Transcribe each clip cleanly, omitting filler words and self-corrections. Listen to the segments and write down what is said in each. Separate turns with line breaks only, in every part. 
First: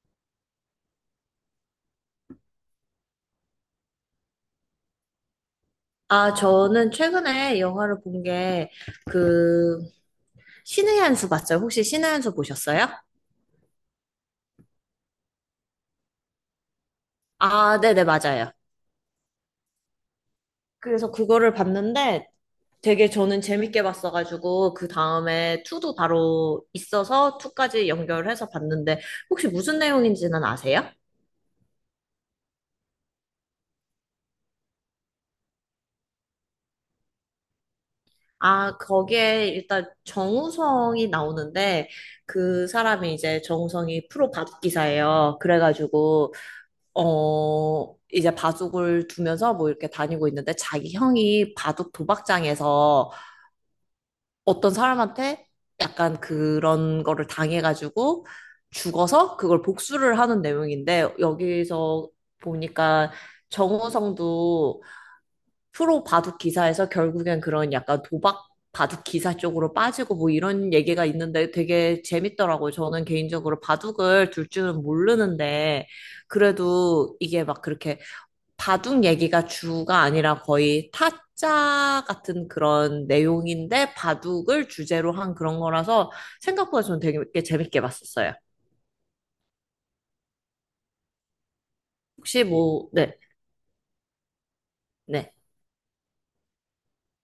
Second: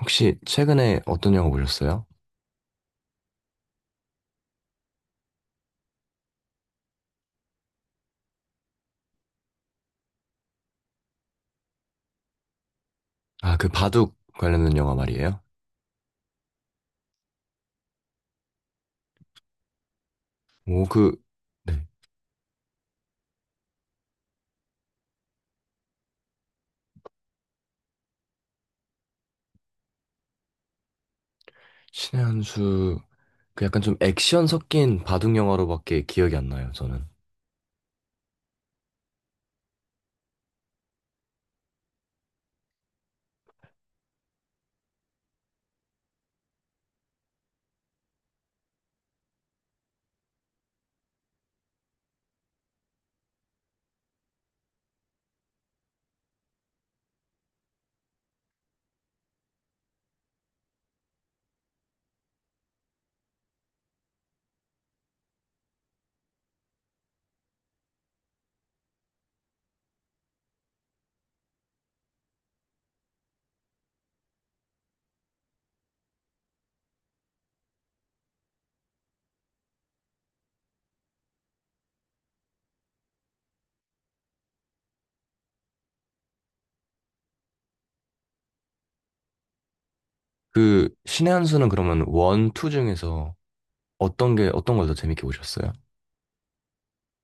혹시 최근에 어떤 영화 보셨어요?
아, 저는 최근에 영화를 본 게, 그, 신의 한수 봤어요? 혹시 신의 한수 보셨어요?
아, 그 바둑 관련된 영화 말이에요?
아, 네네, 맞아요.
오,
그래서
그,
그거를
네.
봤는데 되게 저는 재밌게 봤어가지고, 그 다음에 투도 바로 있어서 투까지 연결해서 봤는데, 혹시 무슨 내용인지는 아세요?
신의 한 수, 그 약간 좀 액션 섞인 바둑 영화로밖에 기억이 안 나요, 저는.
아, 거기에 일단 정우성이 나오는데, 그 사람이 이제 정우성이 프로 밥기사예요. 그래가지고, 이제 바둑을 두면서 뭐 이렇게 다니고 있는데 자기 형이 바둑 도박장에서 어떤 사람한테 약간 그런 거를 당해가지고 죽어서 그걸 복수를 하는 내용인데 여기서 보니까 정우성도 프로 바둑 기사에서 결국엔 그런 약간 도박 바둑 기사 쪽으로 빠지고 뭐 이런 얘기가 있는데 되게 재밌더라고요. 저는 개인적으로 바둑을 둘 줄은 모르는데 그래도 이게 막 그렇게 바둑 얘기가 주가 아니라 거의 타짜 같은 그런 내용인데 바둑을 주제로 한 그런 거라서 생각보다 저는 되게 재밌게 봤었어요.
그, 신의 한 수는 그러면
혹시
원, 투
뭐, 네,
중에서 어떤 게, 어떤 걸 더 재밌게
네.
보셨어요?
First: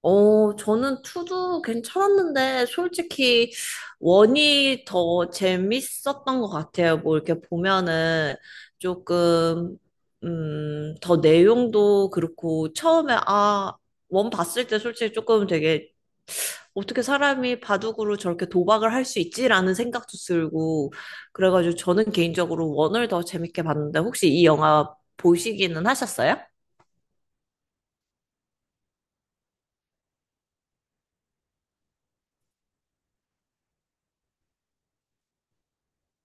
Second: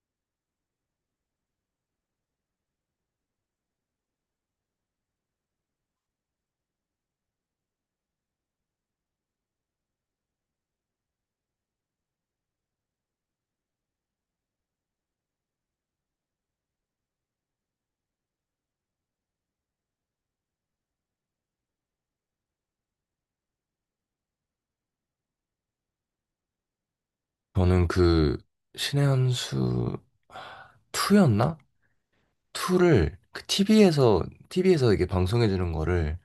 저는 투도 괜찮았는데 솔직히 원이 더 재밌었던 것 같아요. 뭐 이렇게 보면은 조금, 더 내용도 그렇고 처음에 아, 원 봤을 때 솔직히 조금 되게 어떻게 사람이 바둑으로 저렇게 도박을 할 수 있지라는 생각도 들고 그래가지고 저는 개인적으로 원을 더 재밌게 봤는데 혹시 이 영화 보시기는 하셨어요?
저는 그, 신의 한 수, 투였나? 투를 그 TV에서, 티비에서 이게 방송해주는 거를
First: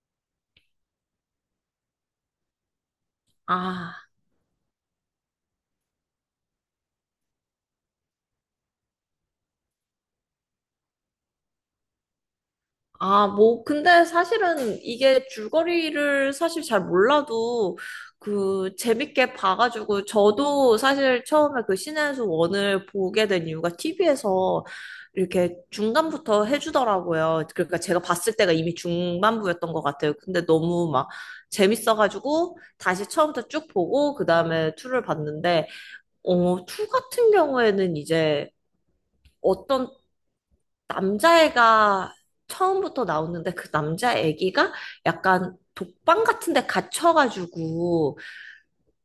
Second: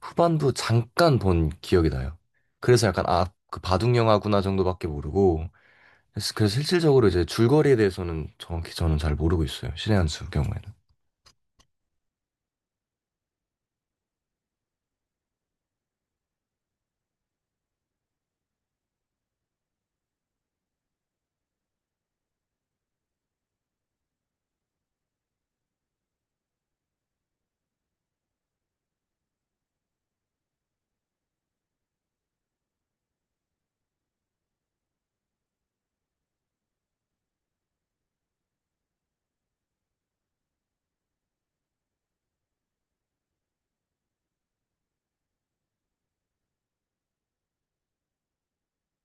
후반부 잠깐 본 기억이 나요. 그래서 약간 아, 그 바둑
아.
영화구나 정도밖에 모르고 그래서 실질적으로 이제 줄거리에 대해서는 정확히 저는 잘 모르고 있어요. 신의 한수 경우에는.
아, 뭐, 근데 사실은 이게 줄거리를 사실 잘 몰라도 그 재밌게 봐가지고 저도 사실 처음에 그 신의 수 원을 보게 된 이유가 TV에서 이렇게 중간부터 해주더라고요. 그러니까 제가 봤을 때가 이미 중반부였던 것 같아요. 근데 너무 막 재밌어가지고 다시 처음부터 쭉 보고 그 다음에 2를 봤는데, 2 같은 경우에는 이제 어떤 남자애가 처음부터 나오는데 그 남자 애기가 약간 독방 같은 데 갇혀가지고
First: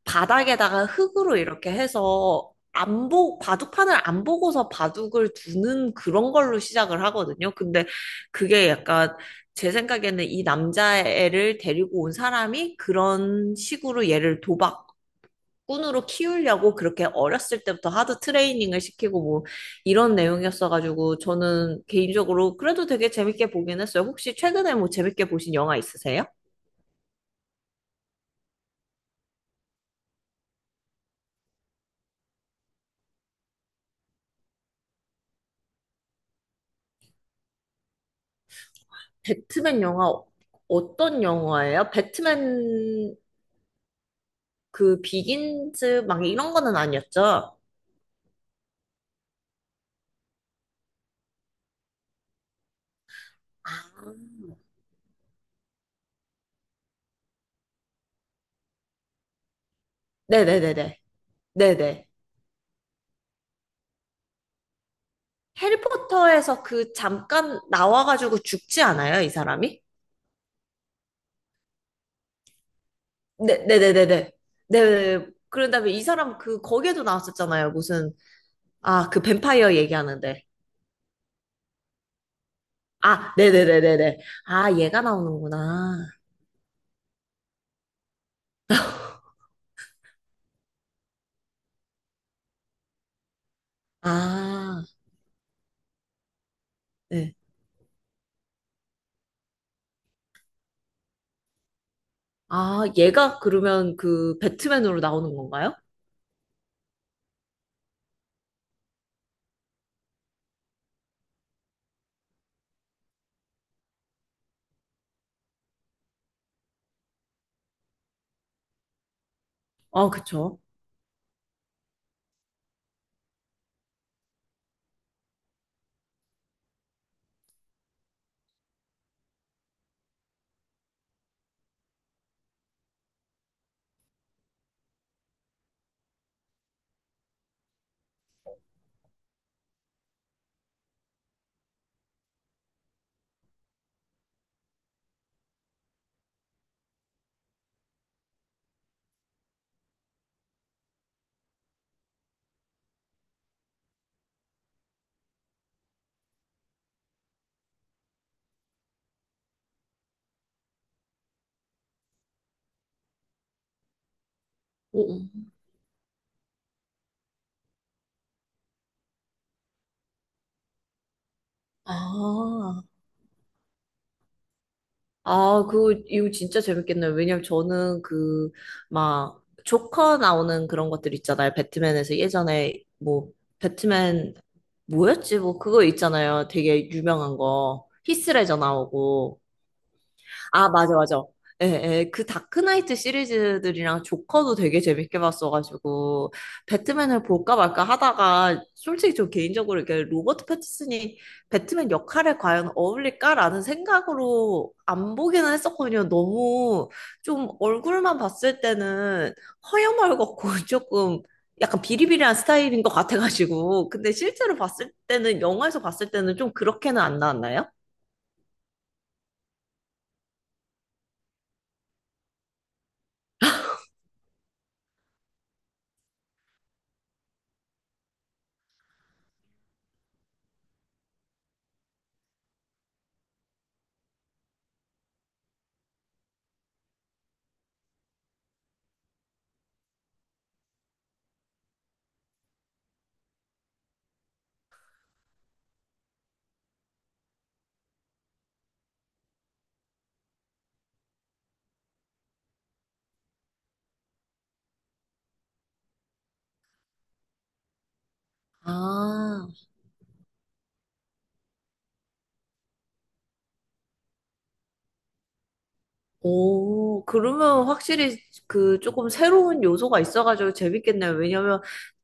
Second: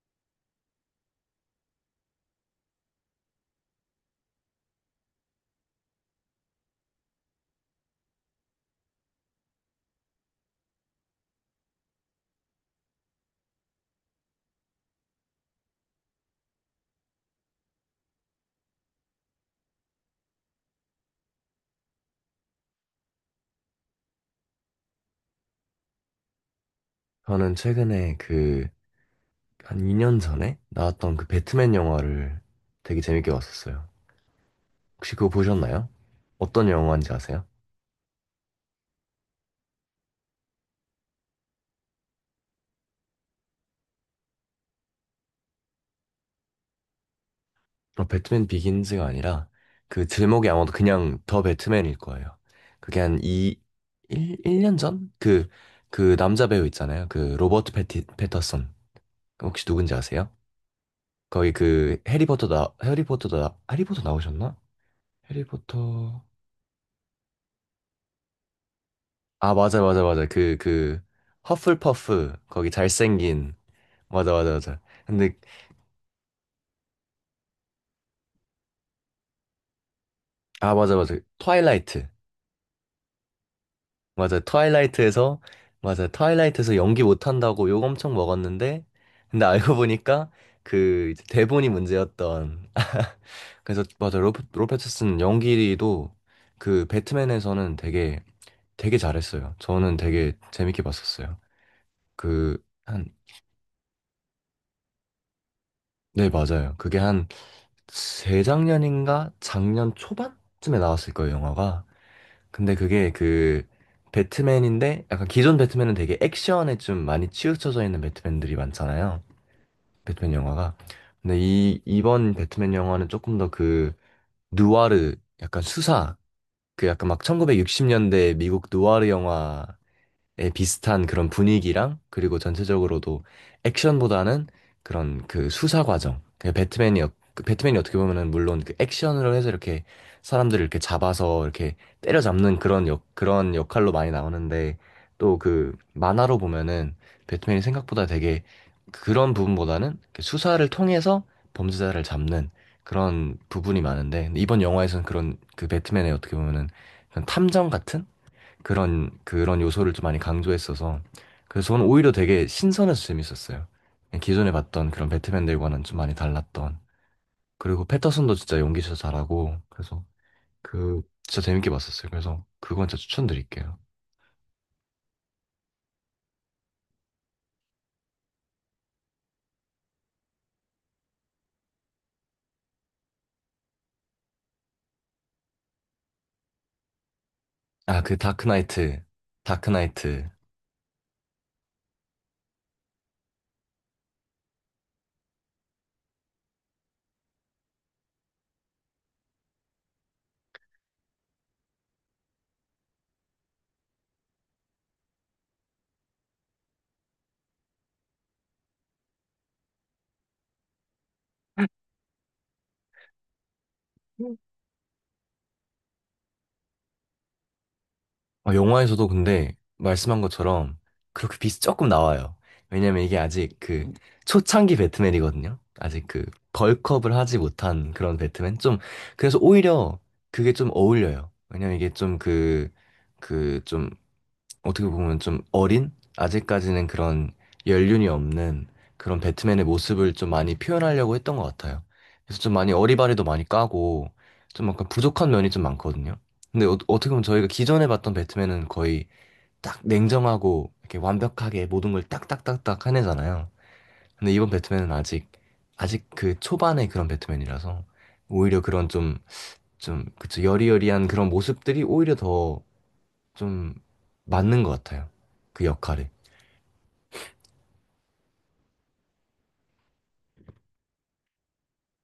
바닥에다가 흙으로 이렇게 해서 안 보, 바둑판을 안 보고서 바둑을 두는 그런 걸로 시작을 하거든요. 근데 그게 약간 제 생각에는 이 남자애를 데리고 온 사람이 그런 식으로 얘를 도박 꾼으로 키우려고 그렇게 어렸을 때부터 하드 트레이닝을 시키고 뭐 이런 내용이었어가지고 저는 개인적으로 그래도 되게 재밌게 보긴 했어요. 혹시 최근에 뭐 재밌게 보신 영화 있으세요?
저는 최근에 그 한 2년 전에 나왔던 그 배트맨 영화를 되게 재밌게 봤었어요. 혹시 그거 보셨나요? 어떤 영화인지 아세요?
배트맨 영화 어- 어떤 영화예요? 배트맨 그 비긴즈 막 이런 거는 아니었죠?
어, 배트맨 비긴즈가 아니라 그 제목이 아마도 그냥 더 배트맨일 거예요. 그게 한이
아.
1, 일년 전? 그, 그 남자 배우 있잖아요. 그 로버트 패티, 패터슨. 혹시 누군지 아세요?
네네네네.
거기 그
네네.
해리포터 나, 해리포터 나, 해리포터 나오셨나? 해리포터.
해리포터에서 그 잠깐 나와가지고 죽지 않아요, 이
아,
사람이?
맞아, 맞아, 맞아. 그, 그, 허플퍼프. 거기 잘생긴.
네, 네네네네. 네.
맞아, 맞아, 맞아.
네, 네.
근데,
그런 다음에 이 사람 그 거기에도 나왔었잖아요. 무슨 아, 그 뱀파이어 얘기하는데.
아, 맞아, 맞아. 트와일라이트.
아, 네네네네네.
맞아.
아, 얘가
트와일라이트에서, 맞아.
나오는구나.
트와일라이트에서 연기 못한다고 욕 엄청 먹었는데, 근데 알고 보니까 그 이제 대본이 문제였던. 그래서, 맞아. 로, 로페
아,
스슨 연기도 그
네.
배트맨에서는 되게, 되게 잘했어요. 저는 되게 재밌게 봤었어요. 그,
아,
한,
얘가 그러면 그 배트맨으로 나오는 건가요?
네, 맞아요. 그게 한 재작년인가? 작년 초반쯤에 나왔을 거예요, 영화가. 근데 그게 그 배트맨인데 약간 기존 배트맨은 되게 액션에 좀 많이 치우쳐져 있는 배트맨들이 많잖아요.
아,
배트맨
그쵸.
영화가. 근데 이 이번 배트맨 영화는 조금 더 그 누아르 약간 수사 그 약간 막 1960년대 미국 누아르 영화 에 비슷한 그런 분위기랑 그리고 전체적으로도 액션보다는 그런 그 수사 과정. 그 배트맨이 어- 그 배트맨이 어떻게 보면은 물론 그 액션으로 해서 이렇게 사람들을 이렇게 잡아서 이렇게 때려잡는 그런 역 그런 역할로 많이 나오는데 또 그 만화로 보면은 배트맨이 생각보다 되게 그런 부분보다는 그 수사를 통해서 범죄자를 잡는 그런 부분이 많은데 이번 영화에서는 그런 그 배트맨의 어떻게 보면은 그런 탐정 같은 그런 요소를 좀 많이 강조했어서 그래서 저는 오히려 되게 신선해서 재밌었어요. 기존에 봤던
오,
그런
오.
배트맨들과는 좀 많이 달랐던 그리고 패터슨도 진짜 연기 진짜 잘하고 그래서 그 진짜 재밌게 봤었어요. 그래서
아,
그건 진짜 추천드릴게요.
아, 그, 이거 진짜 재밌겠네요. 왜냐면 저는 그, 막, 조커 나오는 그런 것들 있잖아요. 배트맨에서 예전에, 뭐, 배트맨, 뭐였지? 뭐, 그거 있잖아요. 되게 유명한 거.
아, 그
히스레저
다크나이트
나오고.
다크나이트
아, 맞아, 맞아. 예, 예, 그 다크나이트 시리즈들이랑 조커도 되게 재밌게 봤어가지고, 배트맨을 볼까 말까 하다가, 솔직히 저 개인적으로 이렇게 로버트 패티슨이 배트맨 역할에 과연 어울릴까라는 생각으로 안 보기는 했었거든요. 너무 좀 얼굴만 봤을 때는 허여멀겋고 조금 약간 비리비리한 스타일인 것 같아가지고, 근데 실제로 봤을 때는, 영화에서 봤을 때는 좀 그렇게는 안 나왔나요?
어, 영화에서도 근데 말씀한 것처럼 그렇게 비이 조금 나와요. 왜냐면 이게 아직 그 초창기 배트맨이거든요. 아직 그 벌크업을 하지 못한 그런 배트맨. 좀, 그래서 오히려 그게 좀 어울려요. 왜냐면 이게 좀 그, 그좀 어떻게 보면 좀 어린 아직까지는 그런 연륜이 없는 그런 배트맨의 모습을 좀 많이 표현하려고 했던 것 같아요. 그래서 좀 많이 어리바리도 많이 까고 좀 약간 부족한 면이 좀 많거든요. 근데 어, 어떻게 보면 저희가 기존에 봤던 배트맨은 거의 딱 냉정하고 이렇게 완벽하게 모든 걸 딱딱딱딱 해내잖아요. 근데 이번 배트맨은 아직 그 초반의 그런 배트맨이라서 오히려 그런 좀
아,
좀 그쵸 여리여리한 그런 모습들이 오히려 더 좀 맞는 것 같아요. 그 역할에
오, 그러면 확실히 그 조금 새로운 요소가 있어가지고 재밌겠네요. 왜냐면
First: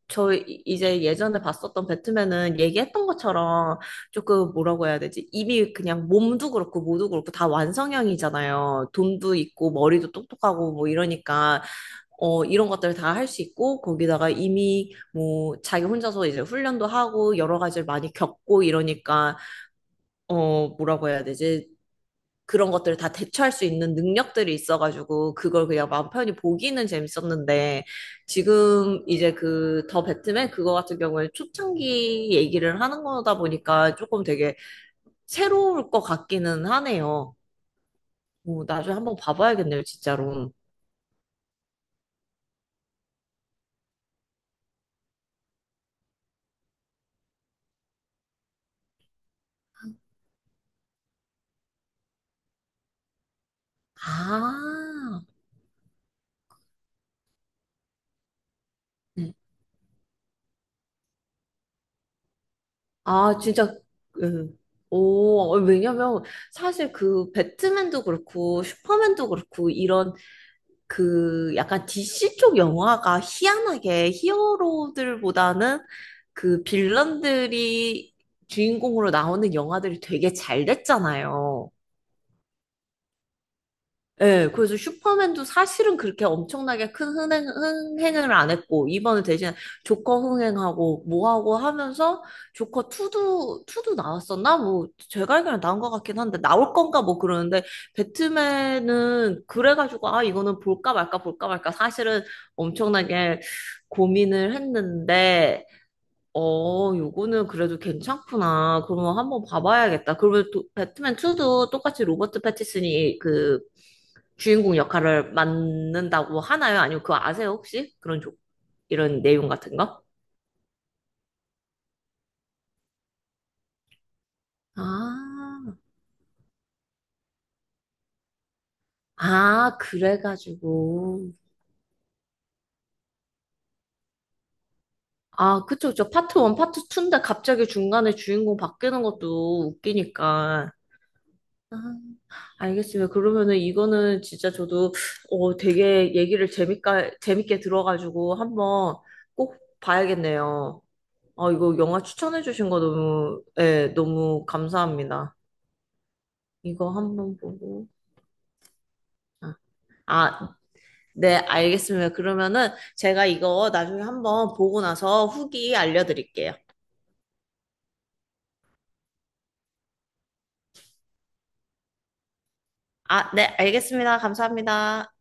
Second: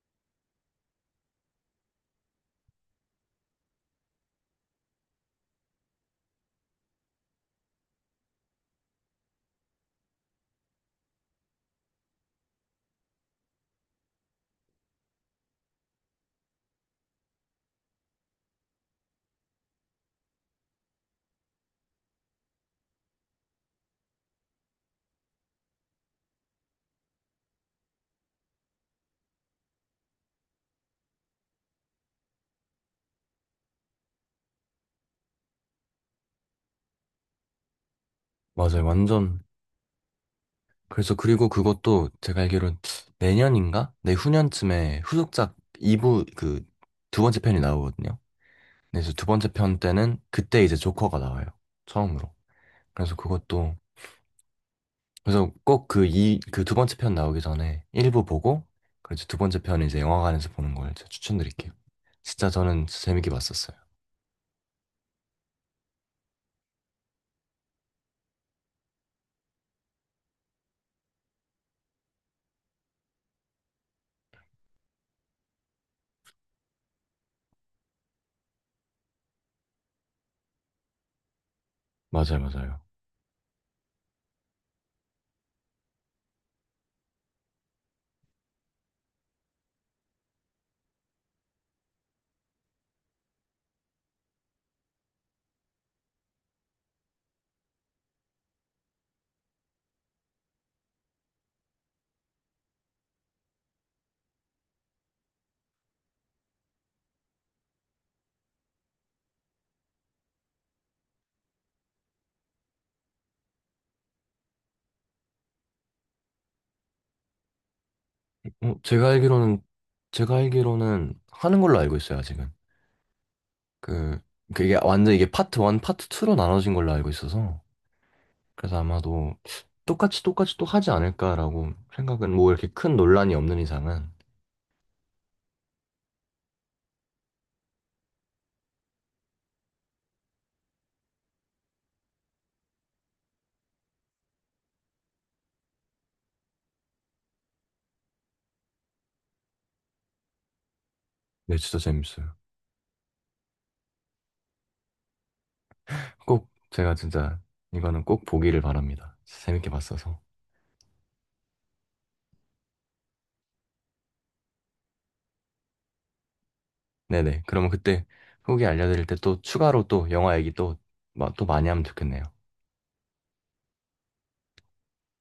저 이- 이제 예전에 봤었던 배트맨은 얘기했던 것처럼 조금 뭐라고 해야 되지? 이미 그냥 몸도 그렇고 모두 그렇고 다 완성형이잖아요. 돈도 있고 머리도 똑똑하고 뭐 이러니까 이런 것들을 다 할 수 있고 거기다가 이미 뭐 자기 혼자서 이제 훈련도 하고 여러 가지를 많이 겪고 이러니까 뭐라고 해야 되지? 그런 것들을 다 대처할 수 있는 능력들이 있어가지고 그걸 그냥 마음 편히 보기는 재밌었는데 지금 이제 그 더 배트맨 그거 같은 경우에 초창기 얘기를 하는 거다 보니까 조금 되게 새로울 것 같기는 하네요. 오,
맞아요.
나중에 한번
완전.
봐봐야겠네요, 진짜로.
그래서 그리고 그것도 제가 알기로는 내년인가? 내후년쯤에 후속작 2부 그 두 번째 편이 나오거든요. 네, 그래서 두 번째 편 때는 그때 이제 조커가 나와요. 처음으로. 그래서 그것도
아,
그래서 꼭 그 이 그 두 번째 편 나오기 전에 1부 보고 그래서
네.
두 번째 편 이제 영화관에서 보는 걸 제가 추천드릴게요. 진짜 저는 재밌게
아, 진짜,
봤었어요.
음. 오, 왜냐면 사실 그 배트맨도 그렇고 슈퍼맨도 그렇고 이런 그 약간 DC 쪽 영화가 희한하게 히어로들보다는 그 빌런들이 주인공으로 나오는 영화들이 되게 잘 됐잖아요.
맞아요, 맞아요.
예, 그래서 슈퍼맨도 사실은 그렇게 엄청나게 큰 흥행, 흥행을 안 했고, 이번에 대신 조커 흥행하고, 뭐하고 하면서, 조커 2도, 투도 나왔었나? 뭐, 제가 알기로는 나온 것 같긴 한데, 나올 건가 뭐 그러는데, 배트맨은 그래가지고, 아, 이거는 볼까 말까, 볼까 말까, 사실은 엄청나게 고민을 했는데, 요거는 그래도 괜찮구나. 그러면 한번 봐봐야겠다. 그러면 또 배트맨 2도 똑같이 로버트 패티슨이 그 주인공 역할을 맡는다고 하나요? 아니면 그거 아세요, 혹시? 그런 조,
어, 제가
이런 내용
알기로는
같은 거?
제가 알기로는 하는 걸로 알고 있어요, 아직은. 그 그게 완전 이게 파트
아,
1, 파트 2로 나눠진 걸로 알고 있어서 그래서 아마도
아,
똑같이 또 하지
그래가지고.
않을까라고 생각은 뭐 이렇게 큰 논란이 없는 이상은
아, 그쵸, 그쵸. 파트 1, 파트 2인데 갑자기 중간에 주인공 바뀌는 것도 웃기니까. 아. 알겠습니다. 그러면은 이거는 진짜 저도 되게 얘기를 재밌게, 재밌게 들어가지고 한번 꼭 봐야겠네요. 아,
네,
이거
진짜
영화
재밌어요.
추천해주신 거 너무, 예, 너무 감사합니다.
꼭
이거
제가
한번
진짜
보고.
이거는 꼭 보기를 바랍니다. 진짜
아,
재밌게 봤어서.
아, 네, 알겠습니다. 그러면은 제가 이거 나중에 한번 보고 나서 후기 알려드릴게요.
네네. 그러면 그때 후기 알려드릴 때 또 추가로 또 영화 얘기 또, 마- 또 많이 하면 좋겠네요.
아, 네, 알겠습니다. 감사합니다.